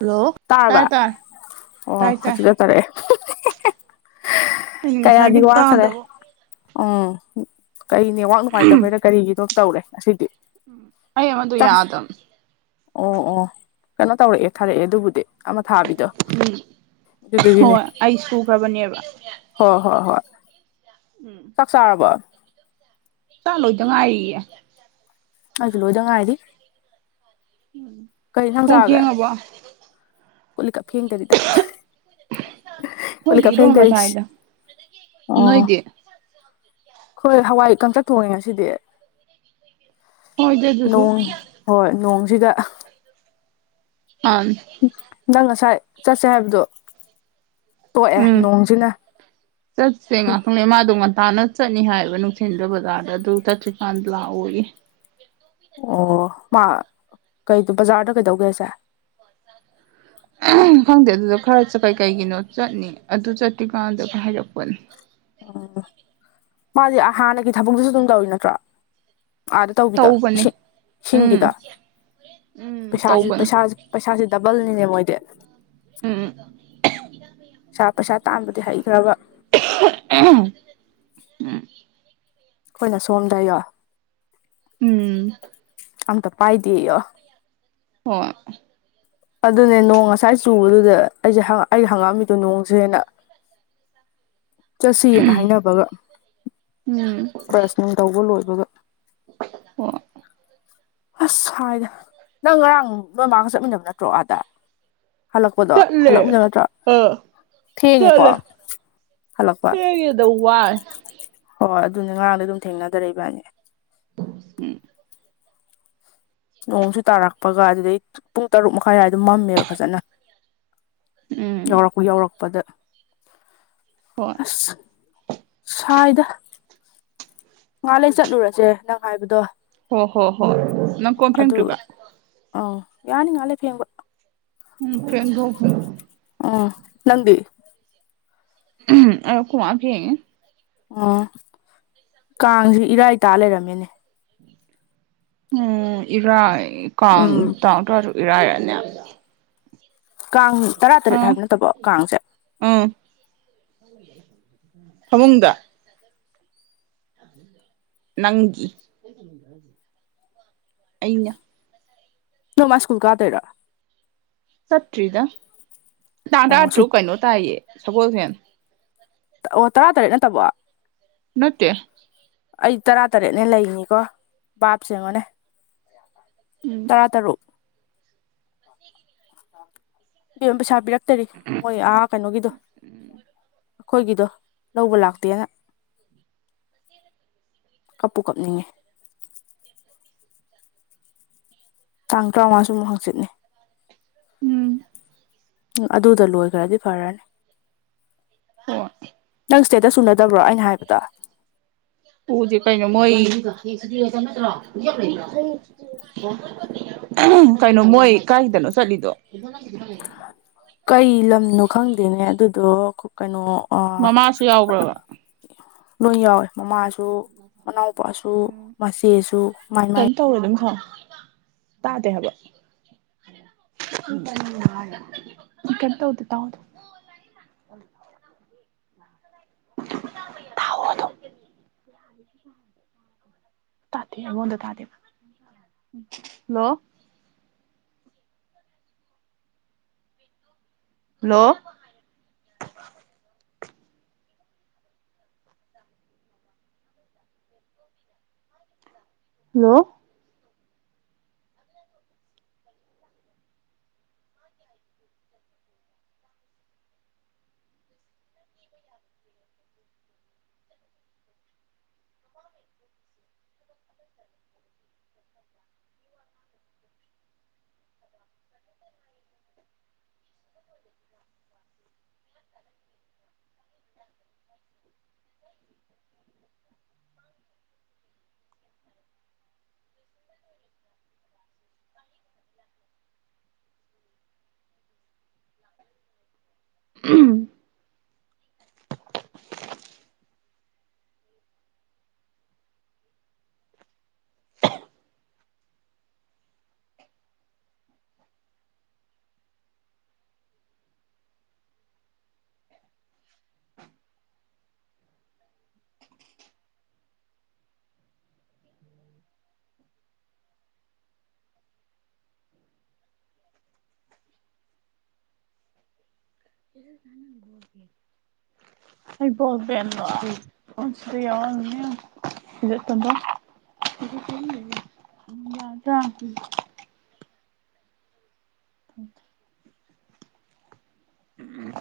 hello ꯇꯥꯕ ꯇꯥꯔꯦ ꯇꯥꯔꯦ ꯑꯣ ꯇꯥꯏ ꯇꯥꯏ ꯍꯧꯖꯤꯛ ꯆ ꯇꯔꯛꯑꯦ ꯑꯩꯅ ꯀꯌꯥꯗꯤ ꯉꯁꯥꯏꯒꯤ ꯋꯥꯈꯔꯦ ꯇꯥꯗꯕ ꯎꯝ ꯀꯩꯅꯦ ꯋꯥꯛ ꯅꯨꯡꯉꯥꯏꯇꯕꯩꯗ ꯀꯔꯤꯒꯤꯗꯣꯝ ꯇꯧꯔꯦ ꯑꯁꯤꯗꯤ ꯑꯩ ꯃꯗꯨ ꯌꯥꯗ ꯑꯣ ꯑꯣ ꯀꯩꯅꯣ ꯇꯧꯔꯛꯑꯦ ꯊꯥꯔꯛꯑꯦ ꯑꯗꯨꯕꯨꯗꯤ ꯑꯃ ꯊꯥꯕꯤꯗꯣ ꯎ ꯑꯗꯨꯗꯨꯒꯤꯅꯦ ꯍꯣꯏ ꯑꯩ ꯁꯨꯈ꯭ꯔꯕꯅꯦꯕ ꯍꯣꯏ ꯍꯣꯏ ꯍꯣꯏ ꯆꯥꯛ ꯆꯥꯔꯕꯣ ꯆꯥꯛꯂꯣꯏꯗ ꯉꯏꯔꯤꯌꯦ ꯑꯗꯨ ꯂꯣꯏꯗ ꯉꯥꯏꯗꯤ ꯄꯣ ꯐꯔ ꯍꯕ ꯀꯠꯂ ꯀꯞ ꯐꯡꯗꯔꯤꯗ ꯈꯣꯏꯗꯤ ꯀꯣꯂꯤꯀ ꯐ ꯏꯔꯣꯝꯕ ꯇꯁꯤ ꯆꯥꯏꯗ ꯑꯣ ꯅꯣꯏꯗꯤ ꯍꯣꯏ ꯍꯋꯥꯏ ꯀꯪꯆꯠ ꯊꯣꯡꯉꯦ ꯉꯁꯤꯗꯤ ꯍꯣꯏꯗ ꯑꯗꯨꯁꯨ ꯅꯣꯡ ꯍꯣꯏ ꯅꯣꯡꯁꯤꯗ ꯑ ꯅꯪ ꯉꯁꯥꯏ ꯆꯠꯁꯦ ꯍꯥꯏꯕꯗꯑꯣ ꯇꯣꯛꯑꯦ ꯎꯝ ꯅꯣꯡꯁꯤꯅ ꯆꯠꯁꯦ ꯉꯥꯛꯇꯪꯅꯦ ꯃꯥꯗꯣ ꯉꯟꯇꯥꯅ ꯆꯠꯅꯤ ꯍꯥꯏꯌꯦꯕ ꯅꯨꯡꯊꯤꯟꯗ ꯕꯖꯥꯔꯗ ꯑꯗꯨ ꯆꯠꯇ꯭ꯔꯤꯀꯥꯟꯗ ꯂꯥꯛꯑꯣꯒꯤ ꯑꯣ ꯃꯥ ꯀꯩ ꯕꯖꯥꯔꯗ ꯀꯩꯗꯧꯒꯦꯁꯦ ꯈꯪꯗꯦ ꯑꯗꯨꯗ ꯈꯔ ꯀꯩ ꯀꯩꯒꯤꯅꯣ ꯆꯠꯅꯤ ꯑꯗꯨ ꯆꯠꯇ꯭ꯔꯤꯀꯥꯟꯗ ꯍꯥꯏꯔꯛꯄꯅꯦ ꯑꯥ ꯃꯥꯗꯤ ꯍꯥꯟꯅꯒꯤ ꯊꯕꯛꯇꯨꯁꯨ ꯑꯗꯨꯝ ꯇꯧꯔꯤ ꯅꯠꯇ꯭ꯔꯣ ꯑꯥꯗ ꯇꯧꯕꯤꯗ ꯇꯧꯕꯅꯦ ꯏꯁꯤꯡ ꯎꯝ ꯏꯁꯤꯡꯒꯤꯗꯣ ꯎꯝ ꯄꯩꯁꯥꯁꯤ ꯇꯧꯕꯅꯦ ꯄꯩꯁꯥꯁꯤ ꯄꯩꯁꯥꯁꯦ ꯗꯕꯜꯅꯤꯅꯦ ꯃꯣꯏꯗꯤ ꯎꯝ ꯄꯥ ꯄꯩꯁꯥ ꯇꯥꯟꯕꯗꯤ ꯍꯩꯈ꯭ꯔꯕ [unintelligible] ꯑꯩꯈꯣꯏꯅ ꯁꯣꯝꯗ ꯌꯣ ꯎꯝ ꯑꯝꯇ ꯄꯥꯏꯗꯦ ꯌꯣ ꯍꯣꯏ ꯑꯗꯨꯅꯦ ꯅꯣꯡ ꯉꯁꯥꯏ ꯆꯨꯕꯗꯨꯗ ꯑꯩꯁꯦ ꯑꯩ ꯍꯪꯉꯛꯝꯃꯤꯗꯣ ꯅꯣꯡꯁꯦ ꯍꯅ ꯆꯠꯁꯤꯅ ꯍꯥꯏꯅꯕꯒ ꯎꯝ ꯕꯔꯁꯅꯤꯡ ꯇꯧꯕ ꯂꯣꯏꯕꯒ ꯑꯣ ꯑꯁ ꯍꯥꯏꯗ ꯅꯪ ꯉꯔꯥꯡ ꯅꯣꯏ ꯃꯥꯒ ꯆꯠꯃꯤꯟꯅꯕ ꯅꯠꯇ꯭ꯔꯣ ꯑꯥꯗ ꯍꯜꯂꯛꯄꯗꯣ ꯆꯠꯂꯦ ꯍꯜꯂꯛꯃꯤꯗ ꯅꯠꯇ꯭ꯔꯣ ꯑꯥ ꯊꯦꯡꯉꯦꯀꯣ ꯆꯠꯂꯦ ꯍꯜꯂꯛꯄ ꯊꯦꯡꯉꯦꯗ ꯋꯥꯏ ꯍꯣꯏ ꯑꯗꯨꯅꯦ ꯑꯉꯥꯡꯗ ꯑꯗꯨꯝ ꯊꯦꯡꯅꯗꯔꯛꯏꯕꯥꯅꯤ ꯑꯣ ꯎꯝ ꯅꯣꯡꯁꯨ ꯇꯥꯔꯛꯄꯒ ꯑꯗꯨꯗꯩ ꯄꯨꯡ ꯇꯔꯨꯛ ꯃꯈꯥꯏ ꯍꯥꯏꯗꯣ ꯑꯗꯨꯝ ꯃꯝꯃꯦꯕ ꯐꯖꯅ ꯎꯝ ꯌꯧꯔꯛꯄꯨ ꯌꯧꯔꯛꯄꯥꯗ ꯍꯣꯏ ꯁꯥꯏꯗ ꯉꯥꯏꯍꯛ ꯂꯩ ꯆꯠꯂꯨꯔꯁꯦ ꯅꯪ ꯍꯥꯏꯕꯗꯣ ꯍꯣ ꯍꯣ ꯍꯣꯏ ꯅꯪ ꯀꯣꯟ ꯐꯦꯡꯗ꯭ꯔꯤꯕ ꯑꯧ ꯌꯥꯅꯤ ꯉꯥꯏꯍꯛ ꯂꯩꯔ ꯐꯦꯡꯕ ꯎꯝ ꯐꯦꯡꯗꯣꯛ [unintelligible] ꯑꯥ ꯅꯪꯗꯤ ꯎꯝ ꯑꯩꯈꯣꯏ ꯃꯥꯅ ꯐꯦꯡꯏ ꯑꯁ ꯀꯥꯡꯖꯦ ꯏꯔꯥꯏ ꯇꯥ ꯂꯩꯔꯝꯃꯦꯅꯦ ꯎꯝ ꯏꯔꯥꯏ ꯀꯥꯡ ꯎꯝ ꯇꯥꯔ ꯇꯔꯨꯛ ꯏꯔꯥꯏꯔꯅꯦ ꯀꯥꯡ ꯇꯔꯥ ꯇꯔꯦꯠ ꯑꯥ ꯍꯥꯏꯕ ꯅꯠꯇꯕꯣ ꯀꯥꯡꯁꯦ ꯎꯝ ꯐꯃꯨꯡꯗ ꯅꯪꯒꯤ ꯑꯩꯅ ꯅꯣꯡꯃ ꯁꯀꯨꯜ ꯀꯥꯗꯣꯏꯔꯥ ꯆꯠꯇ꯭ꯔꯤꯗ ꯇꯥꯡ ꯇꯔꯥ ꯑꯣ ꯁꯨ ꯇꯔꯨꯛ ꯀꯩꯅꯣ ꯇꯥꯏꯌꯦ ꯁꯒꯣꯜꯁꯦꯟ ꯑꯣ ꯇꯔꯥ ꯇꯔꯦꯠ ꯅꯠꯇꯕꯣ ꯅꯠꯇꯦ ꯑꯩ ꯇꯔꯥ ꯇꯔꯦꯠꯅꯦꯅ ꯂꯩꯅꯤꯀꯣ ꯕꯥꯞꯁꯦ ꯌꯦꯡꯉꯣꯅꯦ ꯎꯝ ꯇꯔꯥ ꯇꯔꯨꯛ ꯏꯕꯦꯝ ꯄꯩꯁꯥ ꯄꯤꯔꯛꯇꯔꯤ ꯃꯣꯏ ꯑꯥ ꯀꯩꯅꯣꯒꯤꯗꯣ ꯑꯩꯈꯣꯏꯒꯤꯗꯣ ꯂꯧꯕ ꯂꯥꯛꯇꯦꯅ ꯀꯞꯄꯨ ꯀꯞꯅꯤꯡꯉꯦ ꯇꯥꯡ ꯇꯔꯥꯃꯉꯥꯁꯨ ꯑꯃꯨꯛ ꯍꯥꯡꯆꯤꯠꯅꯤ ꯎꯝ ꯎꯝ ꯑꯗꯨꯗ ꯂꯣꯏꯈ꯭ꯔꯗꯤ ꯐꯔꯅꯤ ꯍꯣꯏ ꯅꯪ ꯁ꯭ꯇꯦꯠꯇꯁ ꯎꯅꯗꯕ꯭ꯔꯣ ꯑꯩꯅ ꯍꯥꯏꯕꯗꯣ ꯎꯗꯦ ꯀꯩꯅꯣ ꯃꯣꯏ ꯀꯩꯅꯣ ꯃꯣꯏ ꯀꯥꯏꯗꯅꯣ ꯆꯠꯂꯤꯗꯣ ꯀꯩ ꯂꯝꯅꯣ ꯈꯪꯗꯦꯅꯦ ꯑꯗꯨꯗꯣ ꯀꯩꯅꯣ ꯑ ꯃꯃꯥꯁꯨ ꯌꯥꯎꯕ꯭ꯔꯕ ꯂꯣꯏ ꯌꯥꯎꯋꯦ ꯃꯃꯥꯁꯨ ꯃꯅꯥꯎꯄꯥꯁꯨ ꯎꯝ ꯃꯆꯦꯁꯨ ꯃꯥꯏ ꯃꯥꯏ ꯀꯩꯅꯣ ꯇꯧꯔꯦ ꯑꯗꯨꯝ ꯊꯝꯃꯨ ꯇꯥꯗꯦ ꯍꯥꯏꯕ ꯀꯩꯝ ꯇꯧꯗꯦ ꯇꯥꯎ ꯑꯗꯨꯝ ꯇꯥꯎꯋꯣ ꯑꯗꯨꯝ ꯇꯥꯗꯦ ꯑꯩꯉꯣꯟꯗ ꯇꯥꯗꯦꯕ ꯍꯜꯂꯣ ꯍꯜꯂꯣ ꯍꯜꯂꯣ [inaudible] ꯎꯝ [inaudible] ꯍꯩꯕꯣꯡꯕꯦꯝꯔꯣ ꯑꯁꯤꯗ ꯌꯥꯎꯔꯝꯅꯤ ꯌꯦꯡꯉꯨ ꯁꯤꯗ ꯇꯣꯟ ꯇꯣꯟ [unintelligible] ꯊꯝ ꯊꯝ ꯎꯝ